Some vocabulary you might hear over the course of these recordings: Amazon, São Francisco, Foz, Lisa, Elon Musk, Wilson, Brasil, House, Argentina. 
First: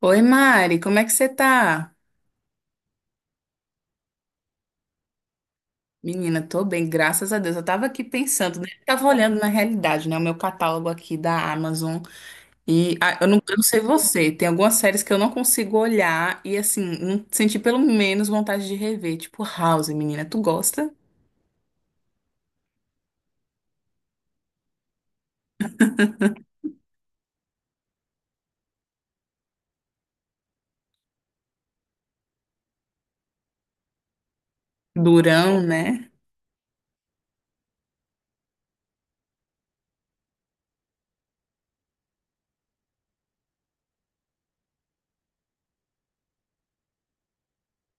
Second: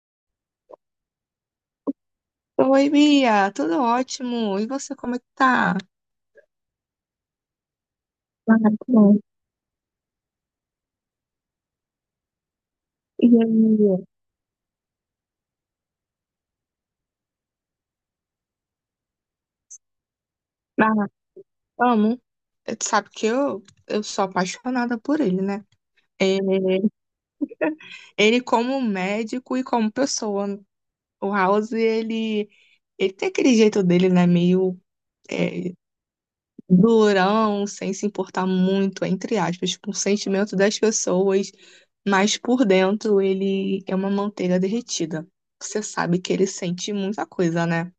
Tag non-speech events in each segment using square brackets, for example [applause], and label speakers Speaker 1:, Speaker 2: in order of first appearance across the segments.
Speaker 1: Oi, Mari, como é que você tá?
Speaker 2: Oi, Bia, tudo ótimo. E você, como é que tá?
Speaker 1: Menina, tô bem, graças a Deus. Eu tava aqui pensando,
Speaker 2: Ah,
Speaker 1: né?
Speaker 2: tá
Speaker 1: Eu tava
Speaker 2: bom.
Speaker 1: olhando na realidade, né? O meu catálogo aqui da Amazon.
Speaker 2: E
Speaker 1: Eu não sei
Speaker 2: aí?
Speaker 1: você, tem algumas séries que eu não consigo olhar e, assim, não senti pelo menos vontade de rever. Tipo, House, menina, tu gosta?
Speaker 2: Ah, amo. Tu sabe que eu sou apaixonada por ele, né? É, ele como médico e como pessoa. O House, ele tem aquele jeito dele, né? Meio
Speaker 1: Durão,
Speaker 2: eh,
Speaker 1: né?
Speaker 2: durão, sem se importar muito, entre aspas, com o sentimento das pessoas, mas por dentro ele é uma manteiga derretida. Você sabe que ele sente muita coisa, né?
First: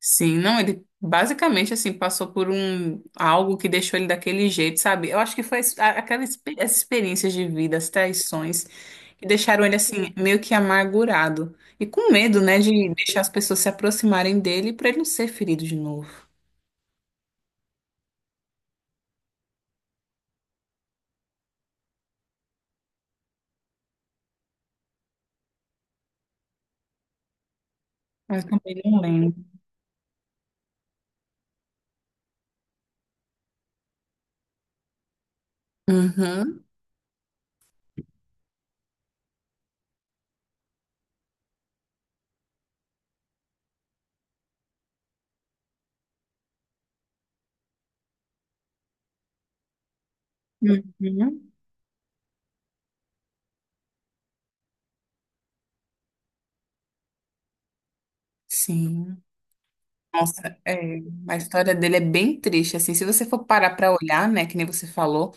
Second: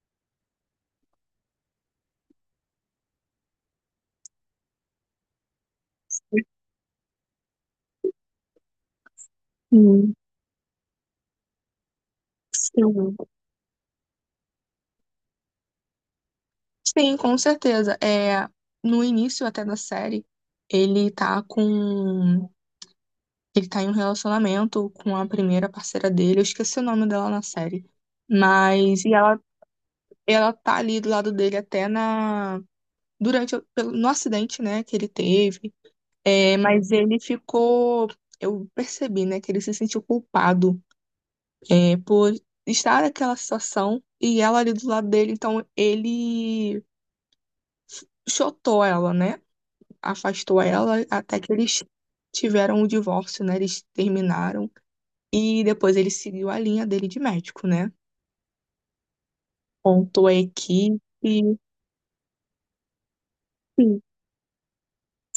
Speaker 1: Sim, não, ele basicamente, assim, passou por um algo que deixou ele daquele jeito, sabe? Eu acho que foi essa experiência de vida, as traições que deixaram ele assim, meio que amargurado. E com medo, né, de
Speaker 2: Sim,
Speaker 1: deixar as pessoas se aproximarem dele para ele não ser ferido de novo.
Speaker 2: sim, com certeza. É, no início até da série, ele tá com. Ele tá em um relacionamento com a primeira parceira dele. Eu esqueci o nome dela na série.
Speaker 1: Mas eu também não
Speaker 2: E ela,
Speaker 1: lembro.
Speaker 2: ela tá ali do lado dele até na. No acidente, né, que ele teve. É,
Speaker 1: Uhum,
Speaker 2: mas ele ficou. Eu percebi, né, que ele se sentiu culpado, é, por estar naquela situação e ela ali do lado dele. Então ele. Chotou ela, né? Afastou ela até
Speaker 1: uhum,
Speaker 2: que eles tiveram o divórcio, né? Eles terminaram. E depois ele seguiu a linha dele de médico, né?
Speaker 1: sim.
Speaker 2: Contou a
Speaker 1: Nossa, é,
Speaker 2: equipe.
Speaker 1: a
Speaker 2: Sim,
Speaker 1: história dele é bem triste, assim, se você for parar pra olhar, né, que nem você falou,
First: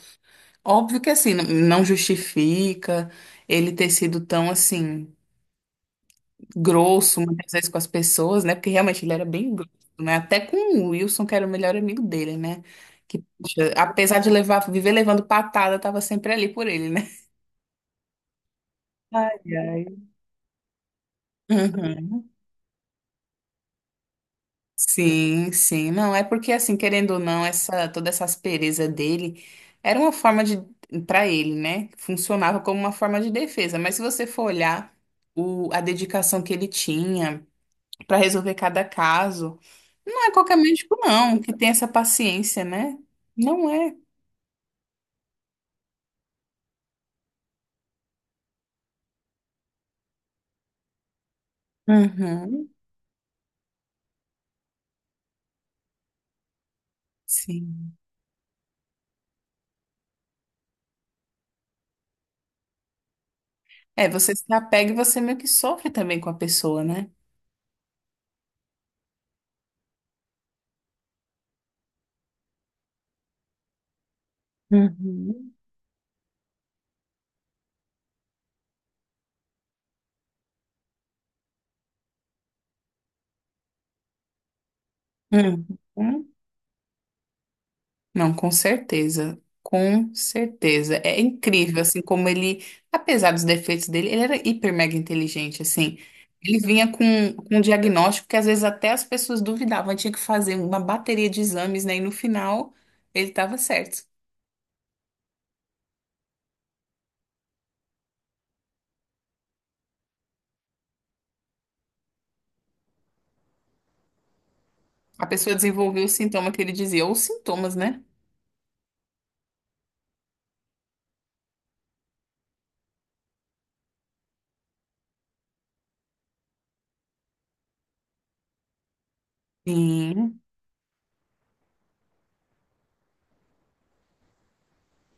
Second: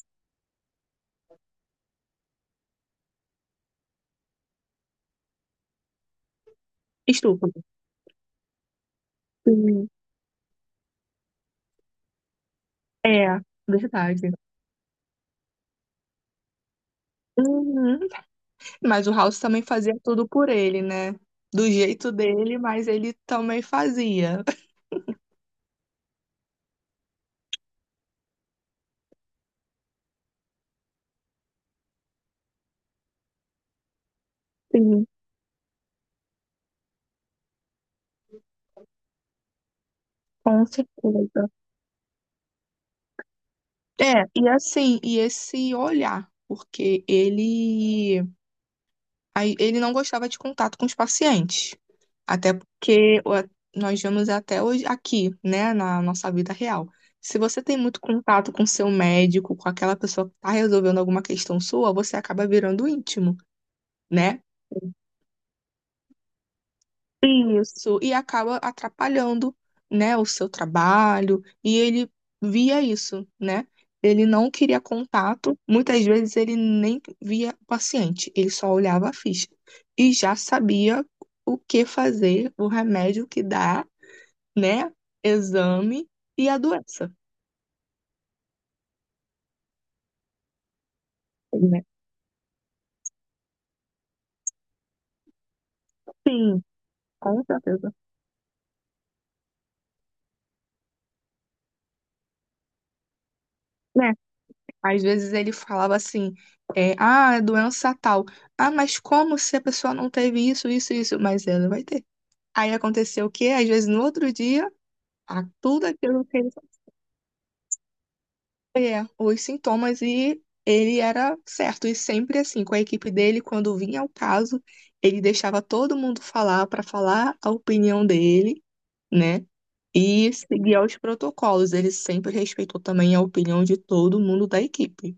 Speaker 1: óbvio que assim, não justifica ele ter sido tão assim grosso muitas
Speaker 2: estúpido.
Speaker 1: vezes com as pessoas, né? Porque realmente ele era bem grosso,
Speaker 2: Sim,
Speaker 1: né? Até com o Wilson, que era o melhor amigo dele, né? Que,
Speaker 2: é,
Speaker 1: poxa, apesar
Speaker 2: verdade.
Speaker 1: de levar, viver levando patada, tava sempre ali por ele, né?
Speaker 2: Uhum. Mas o House
Speaker 1: Ai,
Speaker 2: também
Speaker 1: ai.
Speaker 2: fazia tudo por ele, né? Do jeito
Speaker 1: Uhum.
Speaker 2: dele, mas ele também fazia.
Speaker 1: Sim, sim. Não, é porque assim, querendo ou não, essa toda essa aspereza dele era uma forma de para ele, né? Funcionava como uma forma de defesa, mas se você for olhar
Speaker 2: Sim,
Speaker 1: a dedicação que ele tinha para resolver cada caso. Não é qualquer
Speaker 2: com
Speaker 1: médico, não,
Speaker 2: certeza.
Speaker 1: que tem essa paciência, né? Não é.
Speaker 2: É, e assim, e esse olhar, porque ele aí ele não gostava de contato com os pacientes, até
Speaker 1: Uhum,
Speaker 2: porque nós vemos até hoje aqui, né, na nossa vida real. Se você tem
Speaker 1: sim.
Speaker 2: muito contato com seu médico, com aquela pessoa que está resolvendo alguma questão sua, você acaba virando íntimo,
Speaker 1: É, você
Speaker 2: né?
Speaker 1: se apega e você meio que sofre também com a pessoa, né?
Speaker 2: Isso, e acaba atrapalhando, né, o seu trabalho, e ele via isso, né? Ele não queria
Speaker 1: Uhum.
Speaker 2: contato, muitas vezes ele nem via o paciente, ele só olhava a ficha e já sabia o que fazer, o remédio que dá, né? Exame
Speaker 1: Uhum.
Speaker 2: e a doença,
Speaker 1: Não, com certeza. Com certeza. É incrível,
Speaker 2: né?
Speaker 1: assim, como ele, apesar dos defeitos dele, ele era hiper mega inteligente, assim. Ele vinha
Speaker 2: Com
Speaker 1: com um
Speaker 2: certeza.
Speaker 1: diagnóstico que às vezes até as pessoas duvidavam, tinha que fazer uma bateria de exames, né? E no final ele estava certo.
Speaker 2: Né? Às vezes ele falava assim, é, ah, é doença tal. Ah, mas como se a pessoa não teve isso, isso, isso? Mas ela vai ter. Aí aconteceu o quê? Às vezes no outro dia,
Speaker 1: A
Speaker 2: a
Speaker 1: pessoa
Speaker 2: tudo
Speaker 1: desenvolveu o
Speaker 2: aquilo que ele
Speaker 1: sintoma que ele dizia, ou os sintomas, né?
Speaker 2: é, os sintomas, e ele era certo. E sempre assim, com a equipe dele, quando vinha o caso, ele deixava todo mundo falar para falar a opinião dele, né? E
Speaker 1: Sim,
Speaker 2: seguia os protocolos. Ele sempre respeitou também a opinião de todo mundo da equipe,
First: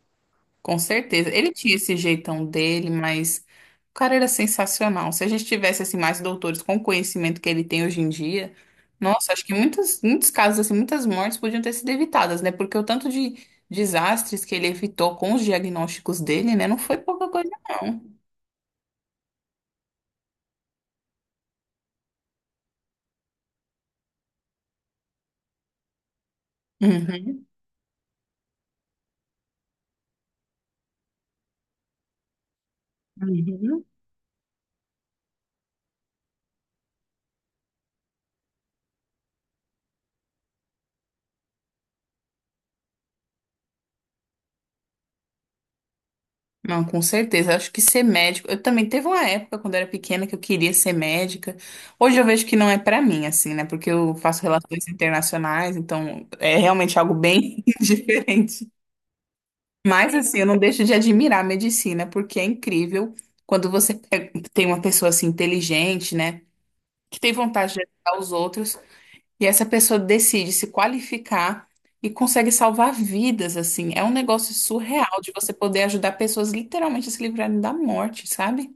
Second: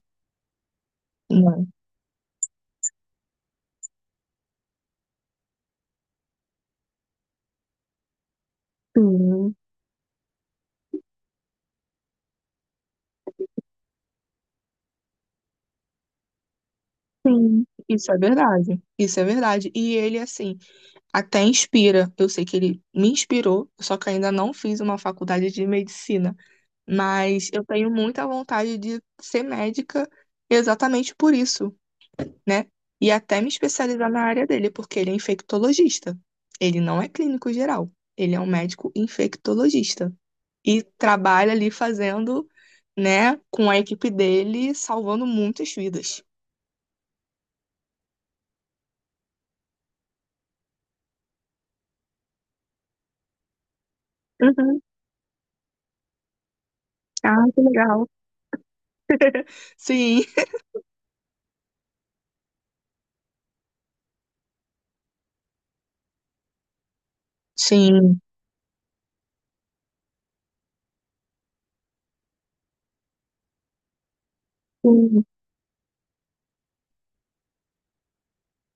Speaker 1: com certeza. Ele
Speaker 2: né?
Speaker 1: tinha esse jeitão dele, mas o cara era sensacional. Se a gente tivesse assim mais doutores com o conhecimento que ele tem hoje em dia, nossa, acho que
Speaker 2: Sim,
Speaker 1: muitos casos assim, muitas mortes podiam ter sido evitadas, né? Porque o tanto de desastres que ele evitou com os diagnósticos dele, né, não foi pouca coisa,
Speaker 2: sim.
Speaker 1: não.
Speaker 2: Isso é verdade. Isso é verdade. E ele, assim, até inspira. Eu sei que ele me inspirou, só que ainda não fiz uma faculdade de medicina.
Speaker 1: Uhum.
Speaker 2: Mas eu tenho muita vontade de ser médica exatamente por isso, né? E até me
Speaker 1: Uhum.
Speaker 2: especializar na área dele, porque ele é infectologista. Ele não é clínico geral, ele é um médico infectologista. E trabalha ali fazendo, né, com a equipe dele, salvando muitas vidas.
Speaker 1: Não, com certeza. Acho que ser médico. Eu também teve uma época quando eu era pequena que eu queria ser médica. Hoje eu vejo que não é pra mim, assim, né? Porque eu faço
Speaker 2: Uhum.
Speaker 1: relações internacionais, então é realmente algo
Speaker 2: Ah, que
Speaker 1: bem [laughs]
Speaker 2: legal.
Speaker 1: diferente. Mas,
Speaker 2: Sim,
Speaker 1: assim, eu não deixo de admirar a medicina, porque é incrível quando você tem uma pessoa assim inteligente, né? Que tem vontade de ajudar
Speaker 2: sim.
Speaker 1: os outros. E essa pessoa decide se qualificar e consegue salvar vidas, assim. É um negócio surreal
Speaker 2: Sim.
Speaker 1: de você poder ajudar pessoas literalmente a se livrarem da morte, sabe?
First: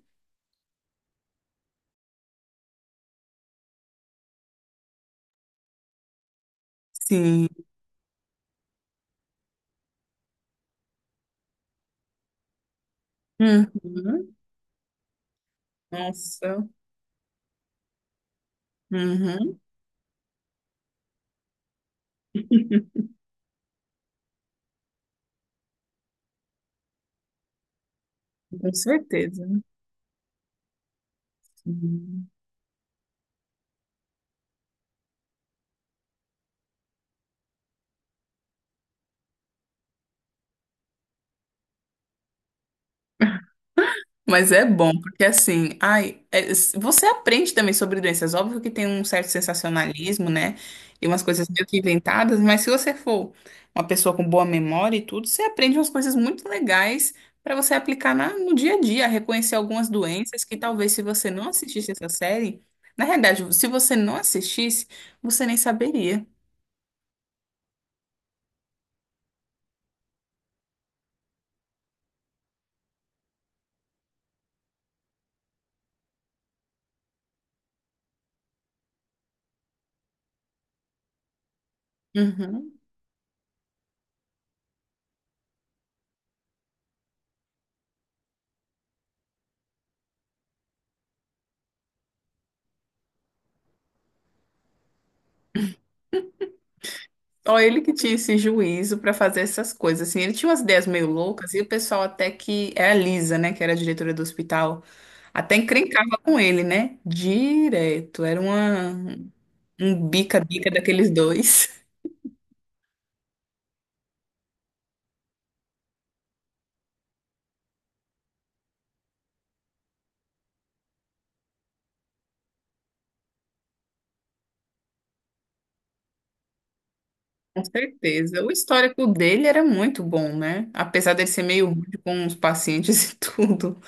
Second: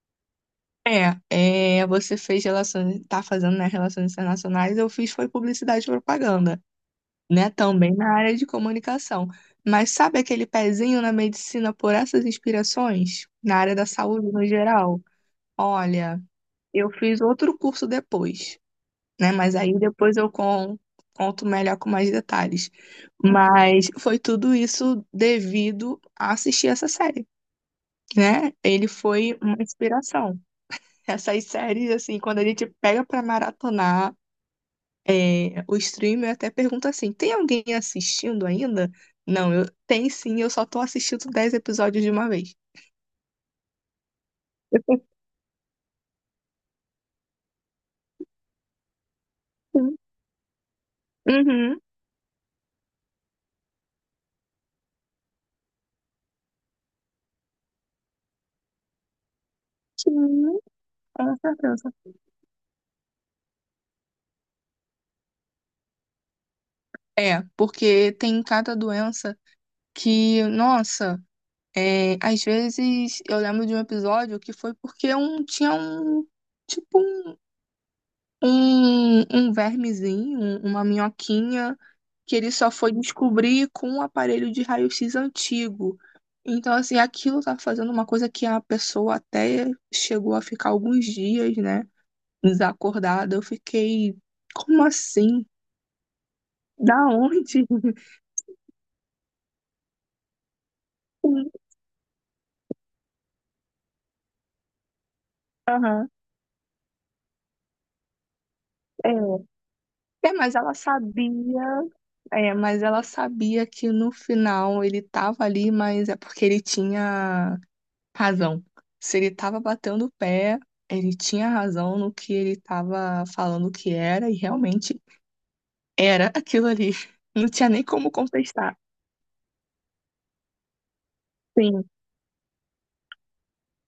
Speaker 2: É, é, você fez relações, tá fazendo, né, relações internacionais, eu fiz foi publicidade e propaganda,
Speaker 1: Sim.
Speaker 2: né, também na área de comunicação. Mas sabe aquele pezinho na medicina por essas inspirações? Na área da saúde
Speaker 1: Uhum.
Speaker 2: no geral? Olha,
Speaker 1: Nossa.
Speaker 2: eu fiz outro curso depois, né, mas
Speaker 1: Uhum.
Speaker 2: aí depois conto melhor com mais detalhes. Mas foi tudo isso devido a assistir essa série, né?
Speaker 1: Com
Speaker 2: Ele foi
Speaker 1: certeza.
Speaker 2: uma inspiração. Essas séries, assim,
Speaker 1: Sim.
Speaker 2: quando a gente pega pra maratonar, é, o streamer até pergunta assim: tem alguém assistindo ainda? Não, eu tem sim, eu só tô assistindo 10 episódios de uma vez.
Speaker 1: Mas é
Speaker 2: [laughs] Eu
Speaker 1: bom,
Speaker 2: tô
Speaker 1: porque assim, ai, você aprende também sobre doenças. Óbvio que tem um certo
Speaker 2: assim,
Speaker 1: sensacionalismo, né? E umas coisas meio que
Speaker 2: uhum,
Speaker 1: inventadas, mas se você for uma pessoa com boa memória e tudo, você aprende umas coisas muito legais para você aplicar no dia a dia, reconhecer algumas doenças que
Speaker 2: sim,
Speaker 1: talvez se você
Speaker 2: com
Speaker 1: não
Speaker 2: certeza.
Speaker 1: assistisse essa série, na realidade, se você não assistisse, você nem saberia.
Speaker 2: É, porque tem cada doença que, nossa, é, às vezes eu lembro de um episódio que foi porque um, tinha um, tipo um, um vermezinho, uma minhoquinha, que ele só
Speaker 1: Uhum.
Speaker 2: foi descobrir com um aparelho de raio-x antigo. Então, assim, aquilo tá fazendo uma coisa que a pessoa até chegou a ficar alguns dias, né, desacordada. Eu fiquei, como assim? Da onde?
Speaker 1: Ó, ele que
Speaker 2: [laughs]
Speaker 1: tinha esse juízo para fazer essas coisas, assim, ele tinha umas ideias meio
Speaker 2: Sim,
Speaker 1: loucas e o pessoal até que, era a Lisa, né, que era a diretora do hospital, até
Speaker 2: aham.
Speaker 1: encrencava com ele, né, direto,
Speaker 2: É.
Speaker 1: um
Speaker 2: É, mas
Speaker 1: bica-bica
Speaker 2: ela
Speaker 1: daqueles
Speaker 2: sabia,
Speaker 1: dois.
Speaker 2: é, mas ela sabia que no final ele tava ali, mas é porque ele tinha razão. Se ele estava batendo o pé, ele tinha razão no que ele estava falando que era, e realmente era aquilo ali. [laughs] Não
Speaker 1: [laughs] Com
Speaker 2: tinha nem como
Speaker 1: certeza. O
Speaker 2: contestar.
Speaker 1: histórico dele era muito bom, né, apesar dele ser meio
Speaker 2: Sim.
Speaker 1: rude com os pacientes. [laughs] E tudo.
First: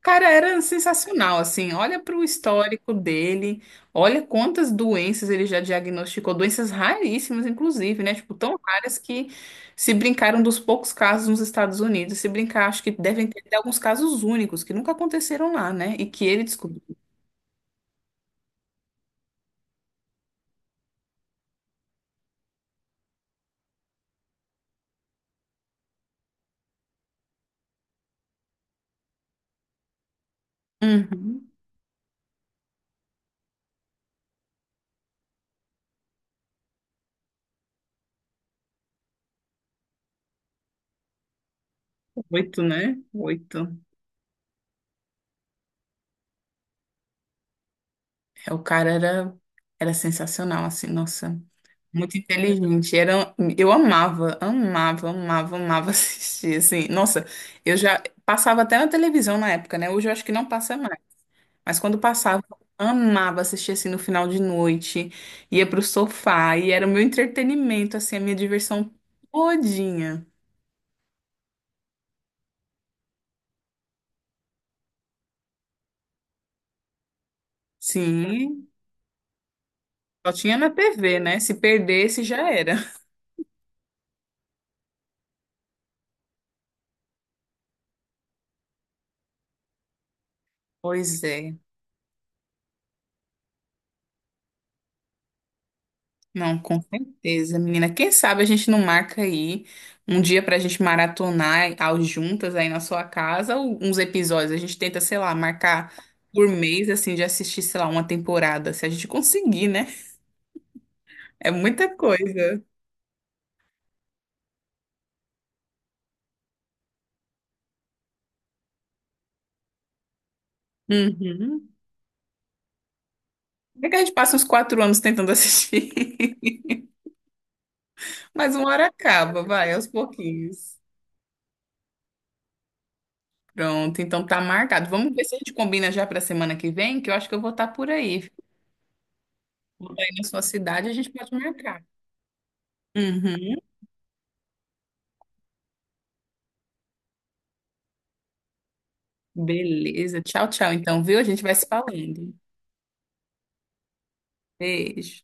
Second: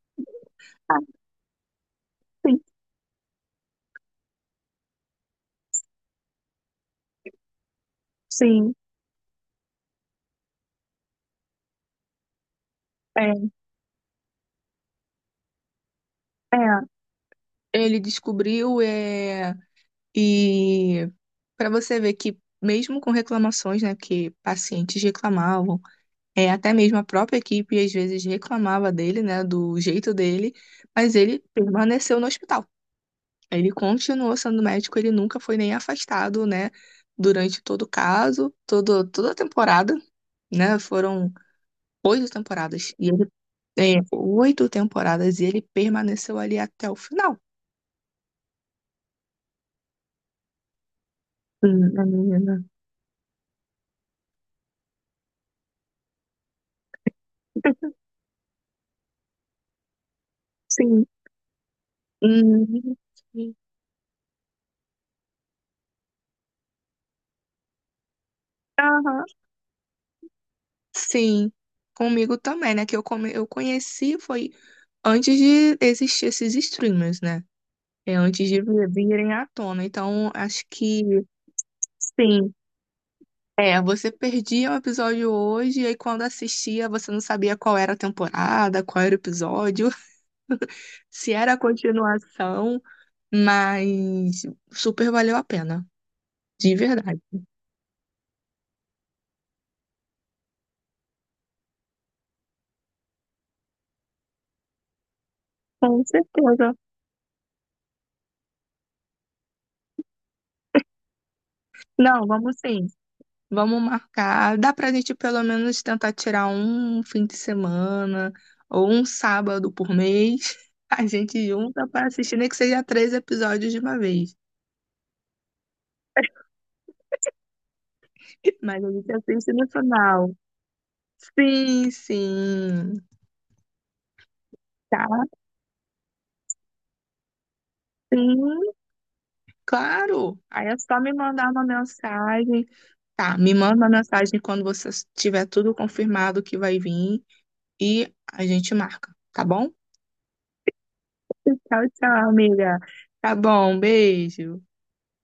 Speaker 1: Cara, era
Speaker 2: Ah,
Speaker 1: sensacional, assim. Olha para o
Speaker 2: sim,
Speaker 1: histórico dele, olha quantas doenças ele já diagnosticou, doenças raríssimas, inclusive, né? Tipo, tão
Speaker 2: sim.
Speaker 1: raras que se brincaram dos poucos casos nos Estados Unidos. Se brincar, acho que devem ter
Speaker 2: É,
Speaker 1: até alguns casos únicos que nunca aconteceram lá, né? E que ele descobriu.
Speaker 2: é. Ele descobriu, é, e para você ver que mesmo com reclamações, né, que pacientes reclamavam, é, até mesmo a própria equipe às vezes reclamava dele, né, do jeito dele, mas ele
Speaker 1: Uhum.
Speaker 2: permaneceu no hospital. Ele continuou sendo médico, ele nunca foi nem afastado, né? Durante todo o caso, todo, toda a temporada, né? Foram oito
Speaker 1: Oito,
Speaker 2: temporadas.
Speaker 1: né?
Speaker 2: E ele
Speaker 1: Oito.
Speaker 2: é, oito temporadas e ele permaneceu ali até o final.
Speaker 1: É, o cara era, era sensacional, assim, nossa,
Speaker 2: A
Speaker 1: muito
Speaker 2: menina.
Speaker 1: inteligente. Eu amava [laughs] assistir, assim. Nossa, eu já passava até na televisão na época, né? Hoje eu acho que não passa mais.
Speaker 2: Sim.
Speaker 1: Mas quando passava, eu
Speaker 2: Hum,
Speaker 1: amava
Speaker 2: sim.
Speaker 1: assistir, assim, no final de noite. Ia pro sofá e era o meu entretenimento, assim, a minha diversão
Speaker 2: Aham.
Speaker 1: todinha.
Speaker 2: Sim. Comigo também, né? Eu conheci foi antes de existir esses streamers, né? É antes de
Speaker 1: Sim,
Speaker 2: virem à tona. Então,
Speaker 1: só tinha
Speaker 2: acho
Speaker 1: na
Speaker 2: que
Speaker 1: TV, né? Se perdesse, já
Speaker 2: sim.
Speaker 1: era.
Speaker 2: É, você perdia o episódio hoje, e aí quando assistia, você não sabia qual era a temporada, qual era o episódio, [laughs]
Speaker 1: Pois
Speaker 2: se era
Speaker 1: é.
Speaker 2: a continuação, mas super valeu a pena,
Speaker 1: Não,
Speaker 2: de
Speaker 1: com
Speaker 2: verdade.
Speaker 1: certeza, menina. Quem sabe a gente não marca aí um dia pra gente maratonar ao juntas aí na sua casa ou uns episódios. A gente tenta, sei lá, marcar
Speaker 2: Com
Speaker 1: por
Speaker 2: certeza.
Speaker 1: mês, assim, de assistir, sei lá, uma temporada, se a gente conseguir, né? É muita
Speaker 2: Não, vamos
Speaker 1: coisa.
Speaker 2: sim. Vamos marcar. Dá pra gente pelo menos tentar tirar um fim de semana ou um sábado por mês. [laughs] A gente
Speaker 1: Uhum.
Speaker 2: junta pra assistir, nem que seja três episódios de
Speaker 1: É que
Speaker 2: uma
Speaker 1: a gente passa
Speaker 2: vez.
Speaker 1: uns quatro anos tentando assistir, [laughs] mas uma
Speaker 2: Mas
Speaker 1: hora
Speaker 2: a gente
Speaker 1: acaba,
Speaker 2: assiste no
Speaker 1: vai, aos
Speaker 2: final.
Speaker 1: pouquinhos.
Speaker 2: Sim, sim.
Speaker 1: Pronto, então tá marcado.
Speaker 2: Tá,
Speaker 1: Vamos ver se a gente combina já pra semana que vem, que eu acho que eu vou estar por aí.
Speaker 2: sim,
Speaker 1: Vou estar aí na
Speaker 2: claro.
Speaker 1: sua
Speaker 2: Aí é
Speaker 1: cidade, a
Speaker 2: só
Speaker 1: gente
Speaker 2: me
Speaker 1: pode
Speaker 2: mandar uma
Speaker 1: marcar.
Speaker 2: mensagem. Tá, me
Speaker 1: Uhum.
Speaker 2: manda uma mensagem quando você tiver tudo confirmado que vai vir e a gente marca, tá bom?
Speaker 1: Beleza. Tchau, tchau. Então, viu? A gente vai se
Speaker 2: Tchau, tchau,
Speaker 1: falando.
Speaker 2: amiga. Tá bom, beijo.
Speaker 1: Beijo.